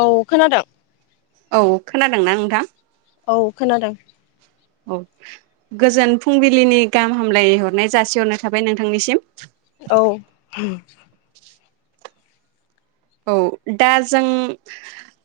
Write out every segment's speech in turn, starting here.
औ खोनादों। औ खोनादोंना नोंथां? औ खोनादों। औ गोजोन फुंबिलिनि गाहाम हामलाय हरनाय जासिहरनाय थाबाय नोंथांनिसिम। औ औ दा जों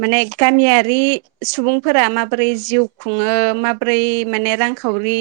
माने गामियारि सुबुंफोरा माबोरै जिउ खुङो माबोरै माने रांखावरि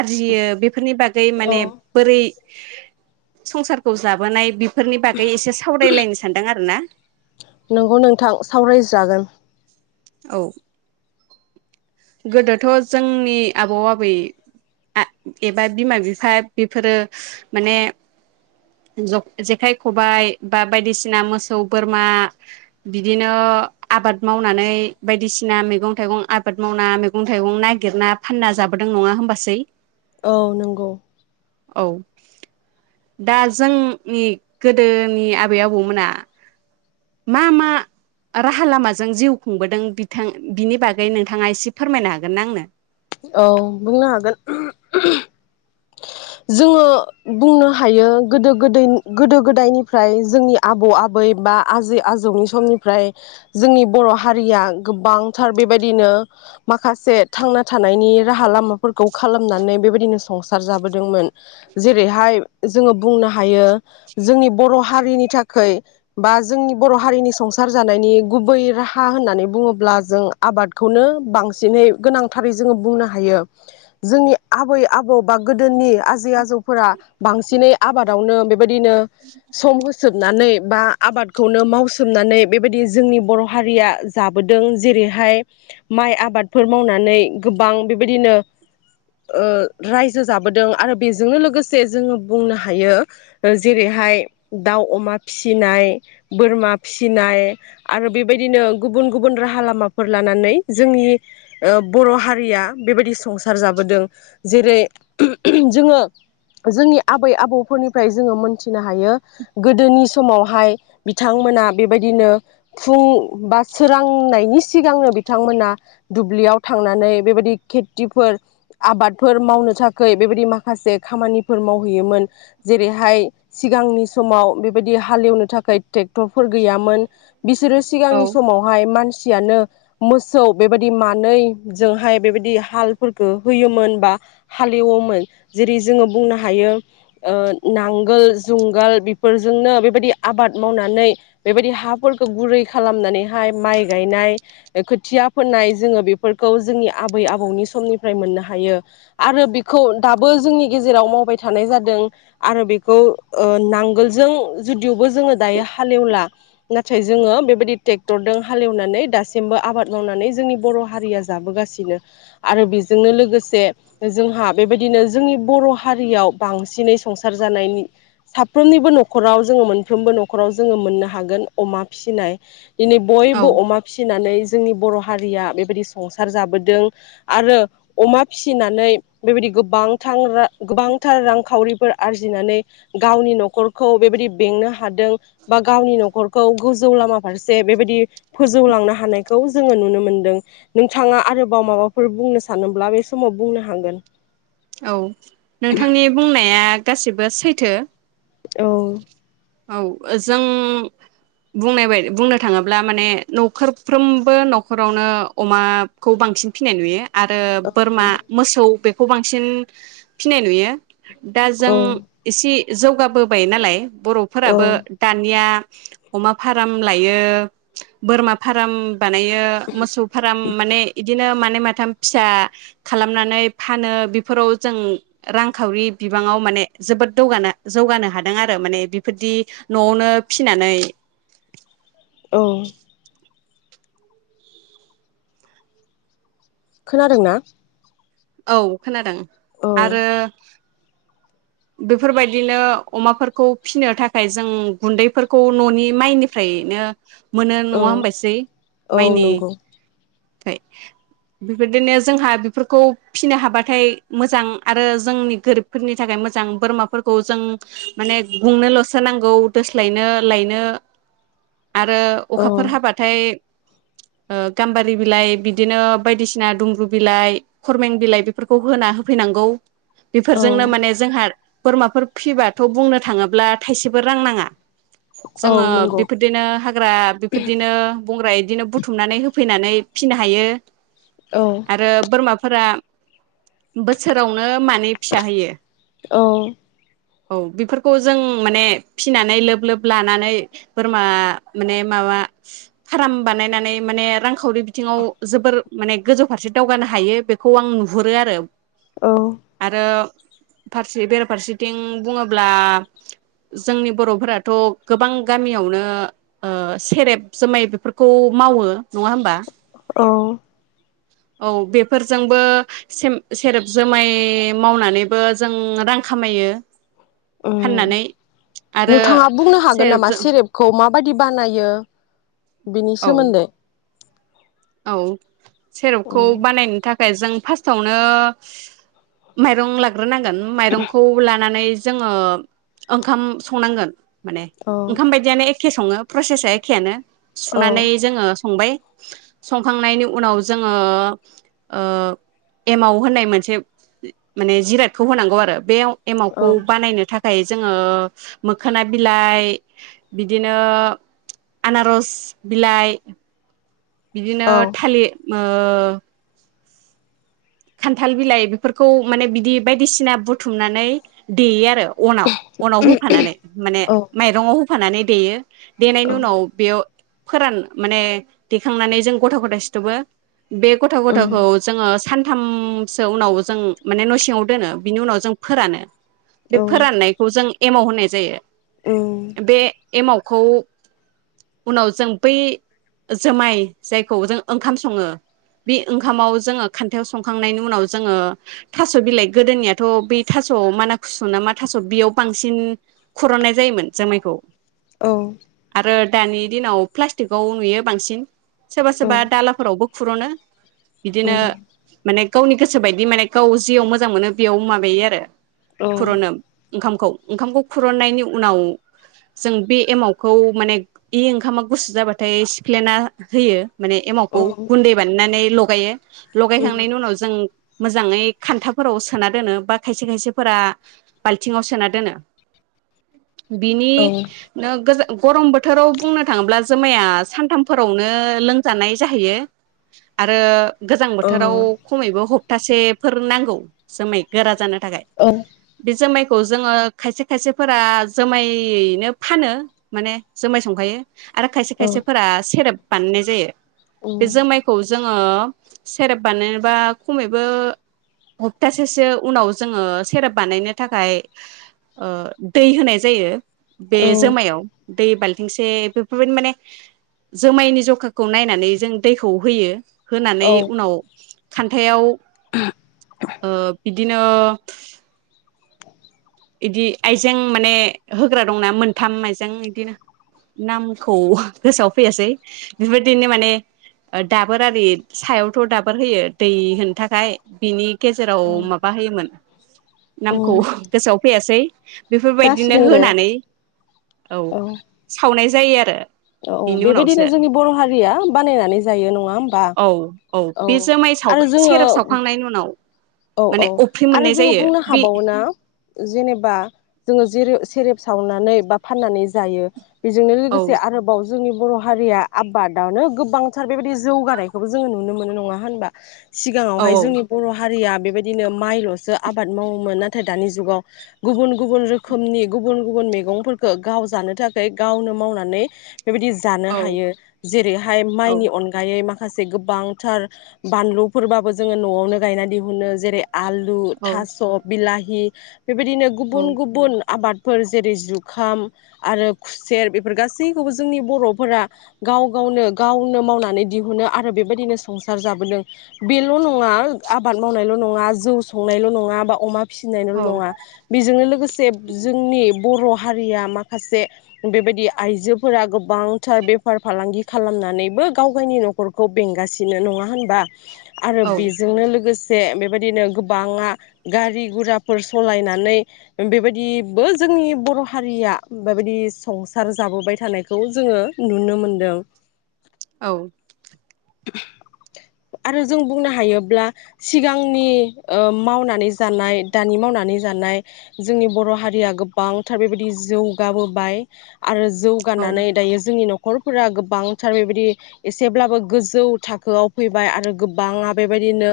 आरजियो बेफोरनि बागै औ माने बोरै संसारखौ जाबोनाय बि फोरनि बागै एसे सावरायलायनो सानदों आरो ना। नोंगौ नोंथां सावरायजागोन। औ गोदोथ' जोंनि आबौ आबै आं एबा बिमा बिफा बेफोरो माने जेखाइ खबाइ खबाइ बायदिसिना मोसौ बोरमा बिदिनो आबाद मावनानै बायदिसिना मैगं थाइगं आबाद मावना मैगं थाइगं नागिरना फानना जाबोदों नङा होनबासै? औ नंगौ। औ दा जोंनि गोदोनि आबै आबौमोना मा मा राहा लामाजों जिउ खुंबोदों बिथां बिनि बागै नोंथ थाङा एसे फोरमायनो हागोन ना आंनो? औ बुंनो हागोन। [unintelligible] जोङो बुंनो हायो गोदो गोद गोदो गोदायनिफ्राय जोंनि आबौ आबै बा आजै आजौनि समनिफ्राय जोंनि बर' हारिया गोबांथार बेबायदिनो माखासे थांना थानायनि राहा लामाफोरखौ खालामनानै बेबायदिनो संसार जाबोदोंमोन जेरैहाय जोङो बुंनो हायो जोंनि बर' हारिनि थाखैय बा जोंनि बर' हारिनि संसार जानायनि गुबै राहा होननानै बुङोब्ला जों आबादखौनो बांसिनै गोनांथारै जोङो बुंनो हायो। जोंनि आबै आबौ बा गोदोनि आजै आजौफोरा बांसिनै आबादावनो बेबायदिनो सम होसोबनानै बा आबादखौनो मावसोमनानै बेबायदि जोंनि बर' हारिया जाबोदों जेरैहाय माइ आबादफोर मावनानै गोबां बेबायदिनो ओ रायजो जाबोदों आरो बेजोंनो लोगोसे जोङो बुंनो हायो जेरैहाय दाव अमा फिसिनाय बोरमा फिसिनाय आरो बेबायदिनो गुबुन गुबुन राहा लामाफोर लानानै जोंनि बर' हारिया बेबायदि संसार जाबोदों। जेरै जोङो जोंनि आबै आबौफोरनिफ्राय जोङो मोनथिनो हायो। गोदोनि समावहाय बिथांमोना बेबायदिनो फुं बा सोरांनायनि सिगांनो बिथांमोना दुब्लियाव थांनानै बेबायदि खेथिफोर आबाद फोर मावनो थाखाय बेबायदि माखासे खामानिफोर मावहैयोमोन जेरैहाय सिगांनि समाव बेबायदि हालेवनो थाखाय ट्रेक्टरफोर गैयामोन। बिसोरो औ सिगांनि समावहाय मानसि मानसियानो मोसौ बेबायदि मानै जोंहाय बेबायदि हालफोरखौ होयोमोन बा हालेवोमोन जेरै जोङो बुंनो हायो ओ नांगोल जुंगाल बेफोरजोंनो बेबायदि आबाद मावनानै बेबायदि हाफोरखौ गुरै खालामनानैहाय माइ गायनाय खोथिया फोनाय जोङो बेफोरखौ जोंनि आबै आबौनि समनिफ्राय मोननो हायो। आरो बेखौ दाबो जोंनि गेजेराव मावबाय थानाय जादों आरो बेखौ ओ नांगोलजों जुदियावबो जोङो दायो हालेवला नाथाय जोङो बेबायदि ट्रेक्टरजों हालेवनानै दासिमबो आबाद मावनानै जोंनि बर' हारिया जाबोगासिनो आरो बेजोंनो लोगोसे जोंहा बेबायदिनो जोंनि बर' हारियाव बांसिनै संसार जानायनि साफ्रोमनिबो न'खराव जोङो मोनफ्रोमबो न'खराव जोङो मोननो हागोन अमा फिसिनाय दिनै औ बयबो अमा फिसिनानै जोंनि बर' हारिया बेबायदि संसार जाबोदों आरो अमा फिसिनानै बेबायदि गोबांथां गोबांथार रांखावरिफोर आरजिनानै गावनि नखरखौ बेबायदि बेंनो हादों बा गावनि नखरखौ गोजौ लामा फारसे बेबायदि फोजौलांनो हानायखौ जोङो नुनो मोनदों ।नोंथाङा आरोबाव माबाफोर बुंनो सानोब्ला बे समाव बुंनो हागोन। [unintelligible] औ नोंथांनि बुंनाया गासिबो सैथो औ। औ जों बुंनाय बाय बुंनो थाङोब्ला माने नख'रफ्रोमबो नख'रावनो अमाखौ बांसिन फिनाय नुयो । आरो औ बोरमा मोसौ बे खौ बांसिन फिसिनाय नुयो दा औ जों एसे जौगाबोबाय नालाय बर' फोराबो दानिया अमा फार्म लायो बोरमा फार्म बानायो मोसौ फाराम माने इद बिदिनो मानै माथाम फिसा खालामनानै फानो बेफोराव जों रांखावरि बिबाङाव माने जोबोद दौगानो जौगानो हादों आरो माने बि बेफोरदि न'आवनो फिसिनानै औ खोनादों ना? औ खोनादों। आरो बेफोरबायदिनो अमाफोरखौ फिसिनो थाखाय जों गुन्दैफोरखौ न'नि माइनिफ्रायनो मोनो नङा औ होनबायसै औ माइनि नंगौ बेबायदिनो जोंहा बेफोरखौ फिसिनो हाबाथाय मोजां आरो जोंनि गोरिबफोरनि थाखाय मोज मोजां बोरमाफोरखौ जों माने गुंनोलसो नांगौ दोस्लायनो लायनो। आरो औ अखाफोर हाबाथाय ओ गाम्बारि बिलाइ बिदिनो बायदिसिना दुमब्रु बिलाइ खरमें बिलाइ बेफोरखौ होना होफैनांगौ। औ बेफोरजोंनो माने जोंहा बोरमाफोर फिसिबाथ' बुंनो थाङोब्ला थाइसेबो रां नाङा औ जोङो नंगौ बेफोरदिनो हाग्रा बेफोरदिनो बंग्रा बिदिनो बुथुमनानै हो फैनानै फिसिनो हायो औ आरो बोरमा फोरा बोसोरावनो मानै फिसा होयो । औ। औ बेफोरखौ जों माने फिसिनानै लोब लोब लानानै बोरमा माने माबा फाराम बानायनानै माने रां खावरि बिथिङाव जोबोर माने गोजौ फारसे दावगानो हायो बेखौ आं नुहुरो आरो। आरो फारसे बेराफारसेथिं बुङोब्ला जोंनि बर'फोराथ' गोबां गामियावनो ओ सेरेब जुमाय बेफोरखौ मावो नङा होमबा? औ औ बेफोरजोंबो सेम सेरेब जोमाय मावनानैबो जों रां खामायो। ओम फाननानै आरो नोंथाङा बुंनो हागोन नामा सेरेबजों सेरेपखौ माबायदि बानाय यो बिनि औ सोमोन्दै औ औ सेरेपखौ बानायनो थाखाय जों फास्टावनो माइरं लाग्रोनांगोन। माइरंखौ लानानै जोङो ओंखाम संनांगोन। माने औ ओंखाम बायदियानो एख एखे सङो प्रसेसआ एखेआनो औ सुनानै जोङो संबाय। [inaudible] संखांनायनि उनाव जोङो ओ एमाव होननाय मोनसे माने जिरादखौ होनांगौ आरो बेयाव एमावखौ बानायनो थाख थाखाय जोङो मोखोना बिलाइ, बिदिनो आनारस बिलाइ बिदिनो औ थालि ओ खान्थाल बिलाइ बेफोरखौ माने बिदि बायदिसिना बुथुमनानै देयो आरो अनाव अनाव होफानानै माने माइरंआव होफानै देयो। औ देनायनि उनाव बेयाव फोरान माने दैखांनानै जों गथा गथा सिथबो बे गथा उम गथाखौ जोङो थामसो उनाव जों माने न' सिङाव दोनो बिनि उनाव जों फोरानो। बे औ उम औ फोराननायखौ जों एमाव होननाय जायो। उम बे एमावखौ उनाव जों बै जोमाय जायखौ जों ओंखाम सङो बे ओंखामाव जोङो खान्थायाव संखांनायनि उनाव जोङो थास' बिलाइ गोदोनियाथ' बै थास'आव माना खुसु ना मा थास' बेयाव बांसिन खुरननाय जायोमोन जोमायखौ। औ [unintelligible] दानि दिनाव प्लास्टिकआव नुयो बांसिन। सोरबा सोरबा दालाफोरावबो फुर'नो। बिदिनो उम माने गावनि गोसो बायदि माने गाव जियाव मोजां मोनो बेयाव माबायो आरो औ कुरनोम ओंखामखौ ओंखामखौ खुरन्नायनि उनाव जों बे एमावखौ माने इ ओंखामा गुसु जाबाथाय सिख्लेना होयो। माने औ एमावखौ गुन्दै बानायनानै ल गायो। लगायखांनायनि उनाव जों मोजाङै खान्थाफोराव सोना दोनो बा खायसे खायसेफोरा बाल्थिंआव सोना दोनो। बिनि नो गोजो गरम बोथ खौ बुंनो थाङोब्ला जोमाया सान्थामफोरावनो लोंजानाय जाहैयो आरो गोजां बोथोराव खमैबो ह तासेफोर नांगौ जोमै गोरा जानो थाखाय बे जोमाय खौ जोङो खायसे खायसेफोरा जोमायैनो फानो माने जोमाय संखायो। आरो खायसे औ खायसेफोरा सेरेब बाननाय जायो। बे उम जोमायखौ जों ओ सेरेप बानायनोबा खमैबो हप्तासेसो उनाव जोङो सेरेप बानायनो थाखाय ओ दै होनाय जायो। बे औ जोमायाव। दै बाल्थिंसे बेफोरबायदि माने जोमायनि जखाखौ नायनानै जों दैखौ होयो । होनानै औ उनाव खान्थायाव ओ बिदिन [unintelligible] इदि आइजें माने होग्रा दंना मोन्थाम आइजें इदिनो नामखौ गोसोआव फैयासै बिफोरदिनो माने ओ दाबोर आरि सायावथ' दाबोर होयो दै होनो थाखाय बिनि गेजेराव औ माबा होयोमोन। नामखौ उम गोसोआव फैयासै। बेफोरबायदिनो जासिगोन दे होनानै औ सावनाय जायो आरो। औ बिनि बेबायदिनो उनावसो जोंनि बर' हारिया बानायनानै जायो नङा होमबा? औ औ बे जुमाय साव आरो जोङो सेरेब सावखांनायनि उनाव औ औ माने अफ्रि आरो मोननाय जोङो जायो बुंनो बे हाबावो ना? जेनेबा जोङो जेरे सेरेब सावनानै बा फाननानै जायो। बेजोंनो औ लोगोसे आरोबाव जोंनि बर' हारिया आबादानो गोबांथार बेबायदि जौगानायखौबो जोङो नुनो मोनो नङा होनबा? औ सिगाङावहाय जोंनि बर हारिया बेबायदिनो माइल'सो आबाद मावोमोन नाथाय दानि जुगाव गुबुन गुबुन रोखोमनि गुबुन गुबुन मैगंफोरखौ गाव जानो थाखाय गावनो मावनानै बेबायदि जानो औ हायो जेरैहाय औ माइनि अनगायै माखासे माखासे गोबांथार बानलुफोरबाबो जोङो न'आवनो गायनानै दिहुनो जेरै आलु औ थास' बिलाहि हि बेबायदिनो औ गुबुन गुबुन आबाद फोर जेरै जुखाम आरो खुसेर बेफोर गासैखौबो जोंनि बर'फोरा गाव गावनो गावनो मावनानै दिहुनो आरो बेबायदिनो संसार जाबोदों बेल' नङा आबाद मावनायल' नङा जौ संनायल' नङा बा अमा फिसिनायल' औ नङा बेजोंनो लोगोसे जोंनि बर' हारिया माखासे बेबायदि आइजोफोरा गोबांथार बेफार फालांगि खालामनानैबो गाव गावनि न'खरखौ बेंगासिनो नङा होनबा आरो औ बेजोंनो लोगोसे [unintelligible] बेबायदिनो गोबाङा गारि गुराफोर सालनानै बेबायदिबो जोंनि बर' हारिया बेबायदि संसार जाबोबाय थानायखौ जोङो नुनो मोनदों औ आरो जों बुंनो हायोब्ला सिगांनि मावनानै जानाय दानि मावनानै जानाय जोंनि बर' हारिया गोबांथार बेबायदि जौगाबोबाय आरो जौगानानै दायो जोंनि न'खर न'खरफोरा गोबांथार बेबायदि एसेब्लाबो गोजौ थाखोआव फैबाय आरो गोबाङा बेबायदिनो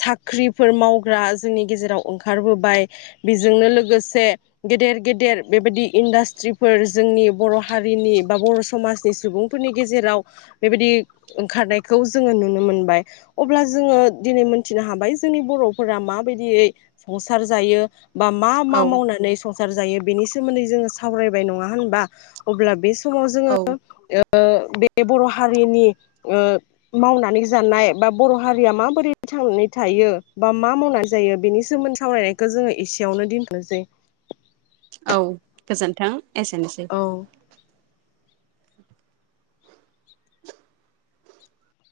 साख्रिफोर मावग्रा जोंनि गेजेराव ओंखारबोबाय बेजोंनो लोगोसे गेदेर गेदेर बेबायदि इन्डास्ट्रिफोर जोंनि बर' हारिनि बा बर' समाजनि सुबुंफोरनि गेजेराव बेबायदि ओंखारनायखौ जोङो नुनो मोनबाय अब्ला जोङो दिनै मोनथिनो हाबाय जोंनि बर'फोरा माबायदियै संसार जायो बा मा औ मा मावनानै सं सार जायो बेनि सोमोन्दै जोङो सावरायबाय नङा होनबा अब्ला बे समाव जोङो औ ओ ओ बे बर' हारिनि ओ मावनानै जानाय बा बर' हारिया माबोरै थांनानै थायो बा मा मावनानै जायो बेनि सोमोन्दै सावरायनायखौ जोङो एसेयावनो दोनथनोसै औ गोजोन्थों एसेनोसै औ